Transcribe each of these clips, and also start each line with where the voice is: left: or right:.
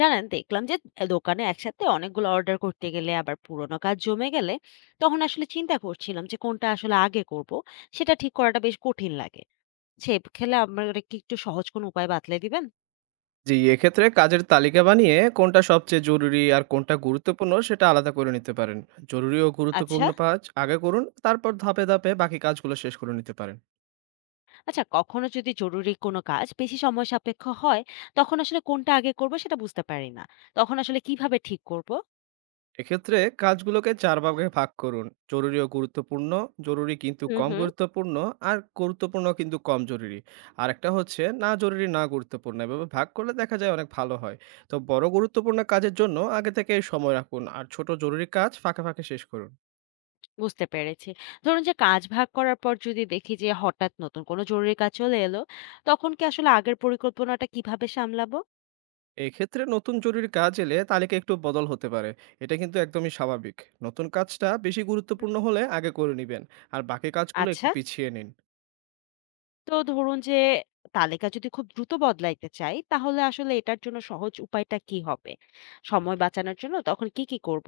left: জানেন দেখলাম যে এ দোকানে একসাথে অনেকগুলো অর্ডার করতে গেলে আবার পুরোনো কাজ জমে গেলে তখন আসলে চিন্তা করছিলাম যে কোনটা আসলে আগে করব, সেটা ঠিক করাটা বেশ কঠিন লাগে। সে খেলে আমার কি একটু সহজ কোনো উপায় বাতলে দিবেন?
right: জি, এক্ষেত্রে কাজের তালিকা বানিয়ে কোনটা সবচেয়ে জরুরি আর কোনটা গুরুত্বপূর্ণ সেটা আলাদা করে নিতে পারেন। জরুরি ও
left: আচ্ছা,
right: গুরুত্বপূর্ণ কাজ আগে করুন, তারপর ধাপে, ধাপে বাকি কাজগুলো শেষ করে নিতে পারেন।
left: আচ্ছা, কখনো যদি জরুরি কোনো কাজ বেশি সময় সাপেক্ষ হয় তখন আসলে কোনটা আগে করব সেটা বুঝতে পারি না। তখন আসলে কিভাবে ঠিক করব?
right: এক্ষেত্রে কাজগুলোকে ৪ ভাগে ভাগ করুন। জরুরি ও গুরুত্বপূর্ণ, জরুরি কিন্তু
left: হুম,
right: কম
left: হুম।
right: গুরুত্বপূর্ণ আর গুরুত্বপূর্ণ কিন্তু কম জরুরি। আরেকটা হচ্ছে না জরুরি না গুরুত্বপূর্ণ। এভাবে ভাগ করলে দেখা যায় অনেক ভালো হয়। তো বড় গুরুত্বপূর্ণ কাজের জন্য আগে থেকে সময় রাখুন আর ছোট জরুরি কাজ ফাঁকে, ফাঁকে শেষ করুন।
left: বুঝতে পেরেছি। ধরুন যে কাজ ভাগ করার পর যদি দেখি যে হঠাৎ নতুন কোনো জরুরি কাজ চলে এলো, তখন কি আসলে আগের পরিকল্পনাটা কিভাবে সামলাবো?
right: এক্ষেত্রে নতুন জরুরি কাজ এলে তালিকা একটু বদল হতে পারে। এটা কিন্তু একদমই স্বাভাবিক। নতুন কাজটা বেশি
left: হুম।
right: গুরুত্বপূর্ণ হলে আগে করে নেবেন আর বাকি কাজগুলো একটু
left: আচ্ছা।
right: পিছিয়ে নিন।
left: তো ধরুন যে তালিকা যদি খুব দ্রুত বদলাইতে চাই, তাহলে আসলে এটার জন্য সহজ উপায়টা কি হবে? সময় বাঁচানোর জন্য তখন কি করব?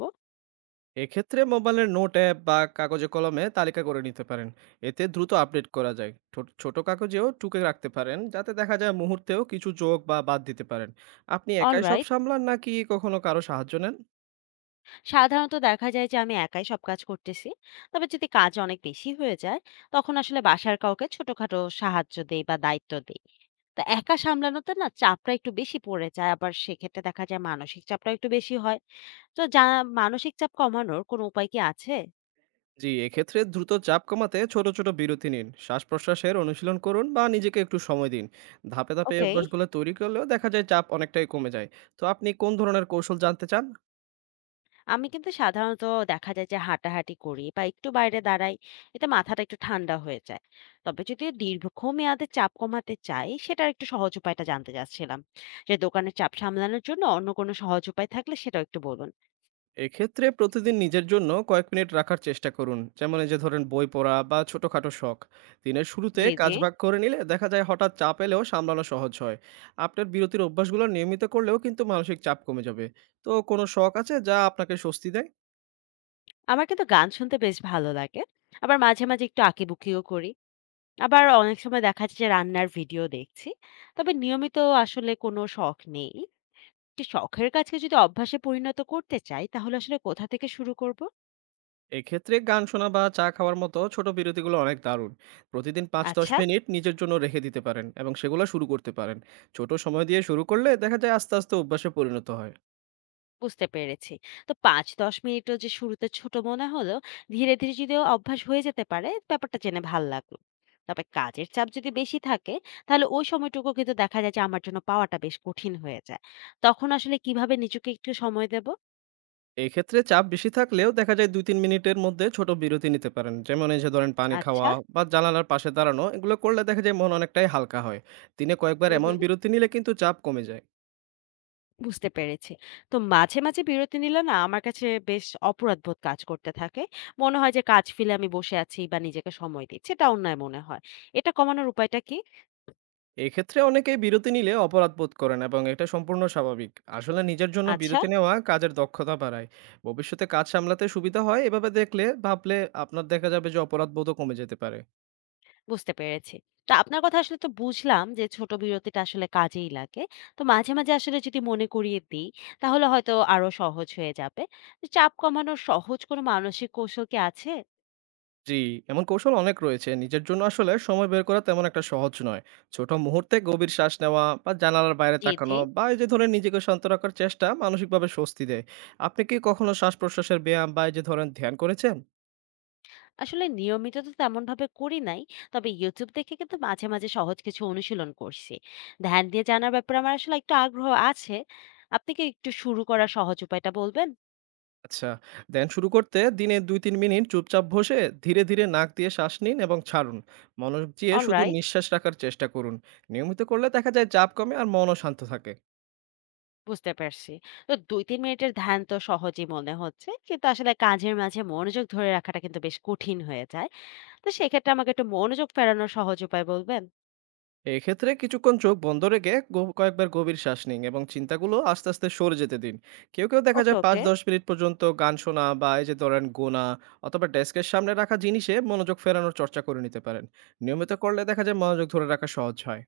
right: এক্ষেত্রে মোবাইলের নোট অ্যাপ বা কাগজে কলমে তালিকা করে নিতে পারেন। এতে দ্রুত আপডেট করা যায়, ছোট ছোট কাগজেও টুকে রাখতে পারেন যাতে দেখা যায় মুহূর্তেও কিছু যোগ বা বাদ দিতে পারেন। আপনি একাই সব
left: অলরাইট।
right: সামলান নাকি কখনো কারো সাহায্য নেন?
left: সাধারণত দেখা যায় যে আমি একাই সব কাজ করতেছি। তবে যদি কাজ অনেক বেশি হয়ে যায়, তখন আসলে বাসার কাউকে ছোটখাটো সাহায্য দেই বা দায়িত্ব দেই। তো একা সামলানোতে না চাপটা একটু বেশি পড়ে যায়। আবার সেক্ষেত্রে দেখা যায় মানসিক চাপটাও একটু বেশি হয়। তো যা মানসিক চাপ কমানোর কোনো উপায় কি আছে?
right: জি, এক্ষেত্রে দ্রুত চাপ কমাতে ছোট ছোট বিরতি নিন, শ্বাস প্রশ্বাসের অনুশীলন করুন বা নিজেকে একটু সময় দিন। ধাপে ধাপে এই
left: ওকে।
right: অভ্যাসগুলো তৈরি করলেও দেখা যায় চাপ অনেকটাই কমে যায়। তো আপনি কোন ধরনের কৌশল জানতে চান?
left: আমি কিন্তু সাধারণত দেখা যায় যে হাঁটাহাঁটি করি বা একটু বাইরে দাঁড়াই, এতে মাথাটা একটু ঠান্ডা হয়ে যায়। তবে যদি দীর্ঘমেয়াদে চাপ কমাতে চাই সেটার একটু সহজ উপায়টা জানতে চাচ্ছিলাম। যে দোকানের চাপ সামলানোর জন্য অন্য কোনো সহজ উপায় থাকলে সেটাও একটু বলুন।
right: এক্ষেত্রে প্রতিদিন নিজের জন্য কয়েক মিনিট রাখার চেষ্টা করুন, যেমন এই যে ধরেন বই পড়া বা ছোটখাটো শখ। দিনের শুরুতে
left: জি, জি।
right: কাজ ভাগ করে নিলে দেখা যায় হঠাৎ চাপ এলেও সামলানো সহজ হয়। আপনার বিরতির অভ্যাসগুলো নিয়মিত করলেও কিন্তু মানসিক চাপ কমে যাবে। তো কোনো শখ আছে যা আপনাকে স্বস্তি দেয়?
left: আমার কিন্তু গান শুনতে বেশ ভালো লাগে। আবার মাঝে মাঝে একটু আঁকিবুকিও করি। আবার অনেক সময় দেখা যাচ্ছে যে রান্নার ভিডিও দেখছি। তবে নিয়মিত আসলে কোনো শখ নেই। যে শখের কাজকে যদি অভ্যাসে পরিণত করতে চাই তাহলে আসলে কোথা থেকে শুরু করব?
right: এক্ষেত্রে গান শোনা বা চা খাওয়ার মতো ছোট বিরতিগুলো অনেক দারুণ। প্রতিদিন পাঁচ দশ
left: আচ্ছা।
right: মিনিট নিজের জন্য রেখে দিতে পারেন এবং সেগুলো শুরু করতে পারেন। ছোট সময় দিয়ে শুরু করলে দেখা যায় আস্তে আস্তে অভ্যাসে পরিণত হয়।
left: বুঝতে পেরেছি। তো ৫-১০ মিনিটও যে শুরুতে ছোট মনে হলেও ধীরে, ধীরে যদিও অভ্যাস হয়ে যেতে পারে, ব্যাপারটা জেনে ভাল লাগলো। তবে কাজের চাপ যদি বেশি থাকে, তাহলে ওই সময়টুকু কিন্তু দেখা যায় যে আমার জন্য পাওয়াটা বেশ কঠিন হয়ে যায়। তখন আসলে কিভাবে নিজেকে একটু সময় দেব?
right: এক্ষেত্রে চাপ বেশি থাকলেও দেখা যায় ২-৩ মিনিটের মধ্যে ছোট বিরতি নিতে পারেন, যেমন এই যে ধরেন পানি খাওয়া
left: আচ্ছা।
right: বা জানালার পাশে দাঁড়ানো। এগুলো করলে দেখা যায় মন অনেকটাই হালকা হয়। দিনে কয়েকবার
left: হুম,
right: এমন
left: হুম।
right: বিরতি নিলে কিন্তু চাপ কমে যায়।
left: বুঝতে পেরেছি। তো মাঝে, মাঝে বিরতি নিলে না আমার কাছে বেশ অপরাধবোধ কাজ করতে থাকে। মনে হয় যে কাজ ফেলে আমি বসে আছি বা নিজেকে সময় দিচ্ছি। এটা অন্যায় মনে হয়। এটা কমানোর উপায়টা কি?
right: এক্ষেত্রে অনেকেই বিরতি নিলে অপরাধ বোধ করেন এবং এটা সম্পূর্ণ স্বাভাবিক। আসলে নিজের জন্য
left: আচ্ছা।
right: বিরতি নেওয়া কাজের দক্ষতা বাড়ায়, ভবিষ্যতে কাজ সামলাতে সুবিধা হয়। এভাবে দেখলে ভাবলে আপনার দেখা যাবে যে অপরাধ বোধও কমে যেতে পারে।
left: বুঝতে পেরেছি। তো আপনার কথা আসলে তো বুঝলাম যে ছোট বিরতিটা আসলে কাজেই লাগে। তো মাঝে, মাঝে আসলে যদি মনে করিয়ে দিই তাহলে হয়তো আরো সহজ হয়ে যাবে। তো চাপ কমানোর সহজ কোনো মানসিক কৌশল কি আছে?
right: জি, এমন কৌশল অনেক রয়েছে, নিজের জন্য আসলে সময় বের করা তেমন একটা সহজ নয়। ছোট মুহূর্তে গভীর শ্বাস নেওয়া বা জানালার বাইরে
left: জি, জি।
right: তাকানো বা এই যে ধরেন নিজেকে শান্ত রাখার চেষ্টা মানসিকভাবে স্বস্তি দেয়। আপনি কি কখনো শ্বাস প্রশ্বাসের ব্যায়াম বা এই যে ধরেন ধ্যান করেছেন?
left: আসলে নিয়মিত তো তেমনভাবে করি নাই। তবে YouTube দেখে কিন্তু মাঝে, মাঝে সহজ কিছু অনুশীলন করছি। ধ্যান দিয়ে জানার ব্যাপারে আমার আসলে একটু আগ্রহ আছে। আপনি কি একটু শুরু করার সহজ উপায়টা বলবেন?
right: আচ্ছা, ধ্যান শুরু করতে দিনে ২-৩ মিনিট চুপচাপ বসে ধীরে ধীরে নাক দিয়ে শ্বাস নিন এবং ছাড়ুন। মনোযোগ দিয়ে শুধু
left: অলরাইট।
right: নিঃশ্বাস রাখার চেষ্টা করুন। নিয়মিত করলে দেখা যায় চাপ কমে আর মনও শান্ত থাকে।
left: বুঝতে পারছি। তো ২-৩ মিনিটের ধ্যান তো সহজই মনে হচ্ছে। কিন্তু আসলে কাজের মাঝে মনোযোগ ধরে রাখাটা কিন্তু বেশ কঠিন হয়ে যায়। তো সেক্ষেত্রে আমাকে একটু মনোযোগ ফেরানোর সহজ উপায় বলবেন?
right: এক্ষেত্রে কিছুক্ষণ চোখ বন্ধ রেখে কয়েকবার গভীর শ্বাস নিন এবং চিন্তাগুলো আস্তে আস্তে সরে যেতে দিন। কেউ কেউ দেখা
left: ওকে,
right: যায় পাঁচ
left: ওকে।
right: দশ মিনিট পর্যন্ত গান শোনা বা এই যে ধরেন গোনা অথবা ডেস্কের সামনে রাখা জিনিসে মনোযোগ ফেরানোর চর্চা করে নিতে পারেন। নিয়মিত করলে দেখা যায় মনোযোগ ধরে রাখা সহজ হয়।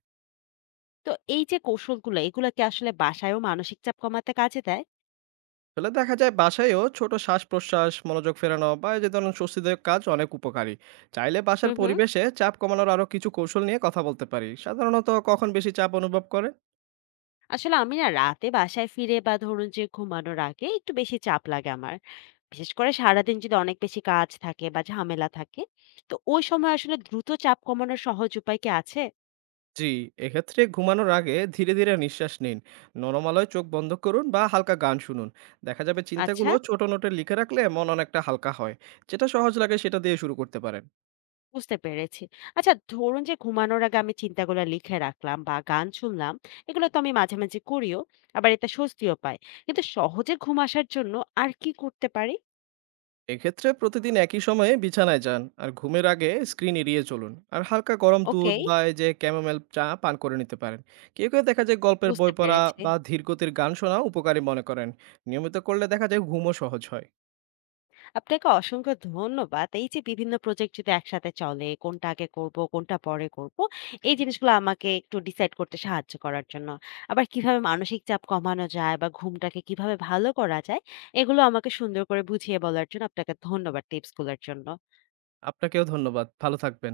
left: তো এই যে কৌশলগুলো, এগুলো কি আসলে বাসায়ও মানসিক চাপ কমাতে কাজে দেয়?
right: ফলে দেখা যায় বাসায়ও ছোট শ্বাস প্রশ্বাস, মনোযোগ ফেরানো বা এই যে ধরুন স্বস্তিদায়ক কাজ অনেক উপকারী। চাইলে বাসার
left: হুম, হুম।
right: পরিবেশে চাপ কমানোর আরো কিছু কৌশল নিয়ে কথা বলতে পারি। সাধারণত কখন বেশি চাপ অনুভব করে?
left: আসলে আমি না রাতে বাসায় ফিরে বা ধরুন যে ঘুমানোর আগে একটু বেশি চাপ লাগে আমার। বিশেষ করে সারাদিন যদি অনেক বেশি কাজ থাকে বা ঝামেলা থাকে। তো ওই সময় আসলে দ্রুত চাপ কমানোর সহজ উপায় কি আছে?
right: জি, এক্ষেত্রে ঘুমানোর আগে ধীরে ধীরে নিঃশ্বাস নিন, নরমালয় চোখ বন্ধ করুন বা হালকা গান শুনুন। দেখা যাবে
left: আচ্ছা।
right: চিন্তাগুলো ছোট নোটে লিখে রাখলে মন অনেকটা হালকা হয়। যেটা সহজ লাগে সেটা দিয়ে শুরু করতে পারেন।
left: বুঝতে পেরেছি। আচ্ছা, ধরুন যে ঘুমানোর আগে আমি চিন্তাগুলা লিখে রাখলাম বা গান শুনলাম, এগুলো তো আমি মাঝে, মাঝে করিও। আবার এতে স্বস্তিও পাই। কিন্তু সহজে ঘুম আসার জন্য আর কি করতে পারি?
right: এক্ষেত্রে প্রতিদিন একই সময়ে বিছানায় যান আর ঘুমের আগে স্ক্রিন এড়িয়ে চলুন আর হালকা গরম দুধ
left: ওকে।
right: বা এই যে ক্যামোমাইল চা পান করে নিতে পারেন। কেউ কেউ দেখা যায় গল্পের
left: বুঝতে
right: বই পড়া
left: পেরেছি।
right: বা ধীর গতির গান শোনা উপকারী মনে করেন। নিয়মিত করলে দেখা যায় ঘুমও সহজ হয়।
left: আপনাকে অসংখ্য ধন্যবাদ। এই যে বিভিন্ন প্রজেক্ট যদি একসাথে চলে, কোনটা আগে করব, কোনটা পরে করব, এই জিনিসগুলো আমাকে একটু ডিসাইড করতে সাহায্য করার জন্য। আবার কিভাবে মানসিক চাপ কমানো যায় বা ঘুমটাকে কিভাবে ভালো করা যায়, এগুলো আমাকে সুন্দর করে বুঝিয়ে বলার জন্য আপনাকে ধন্যবাদ টিপসগুলোর জন্য।
right: আপনাকেও ধন্যবাদ, ভালো থাকবেন।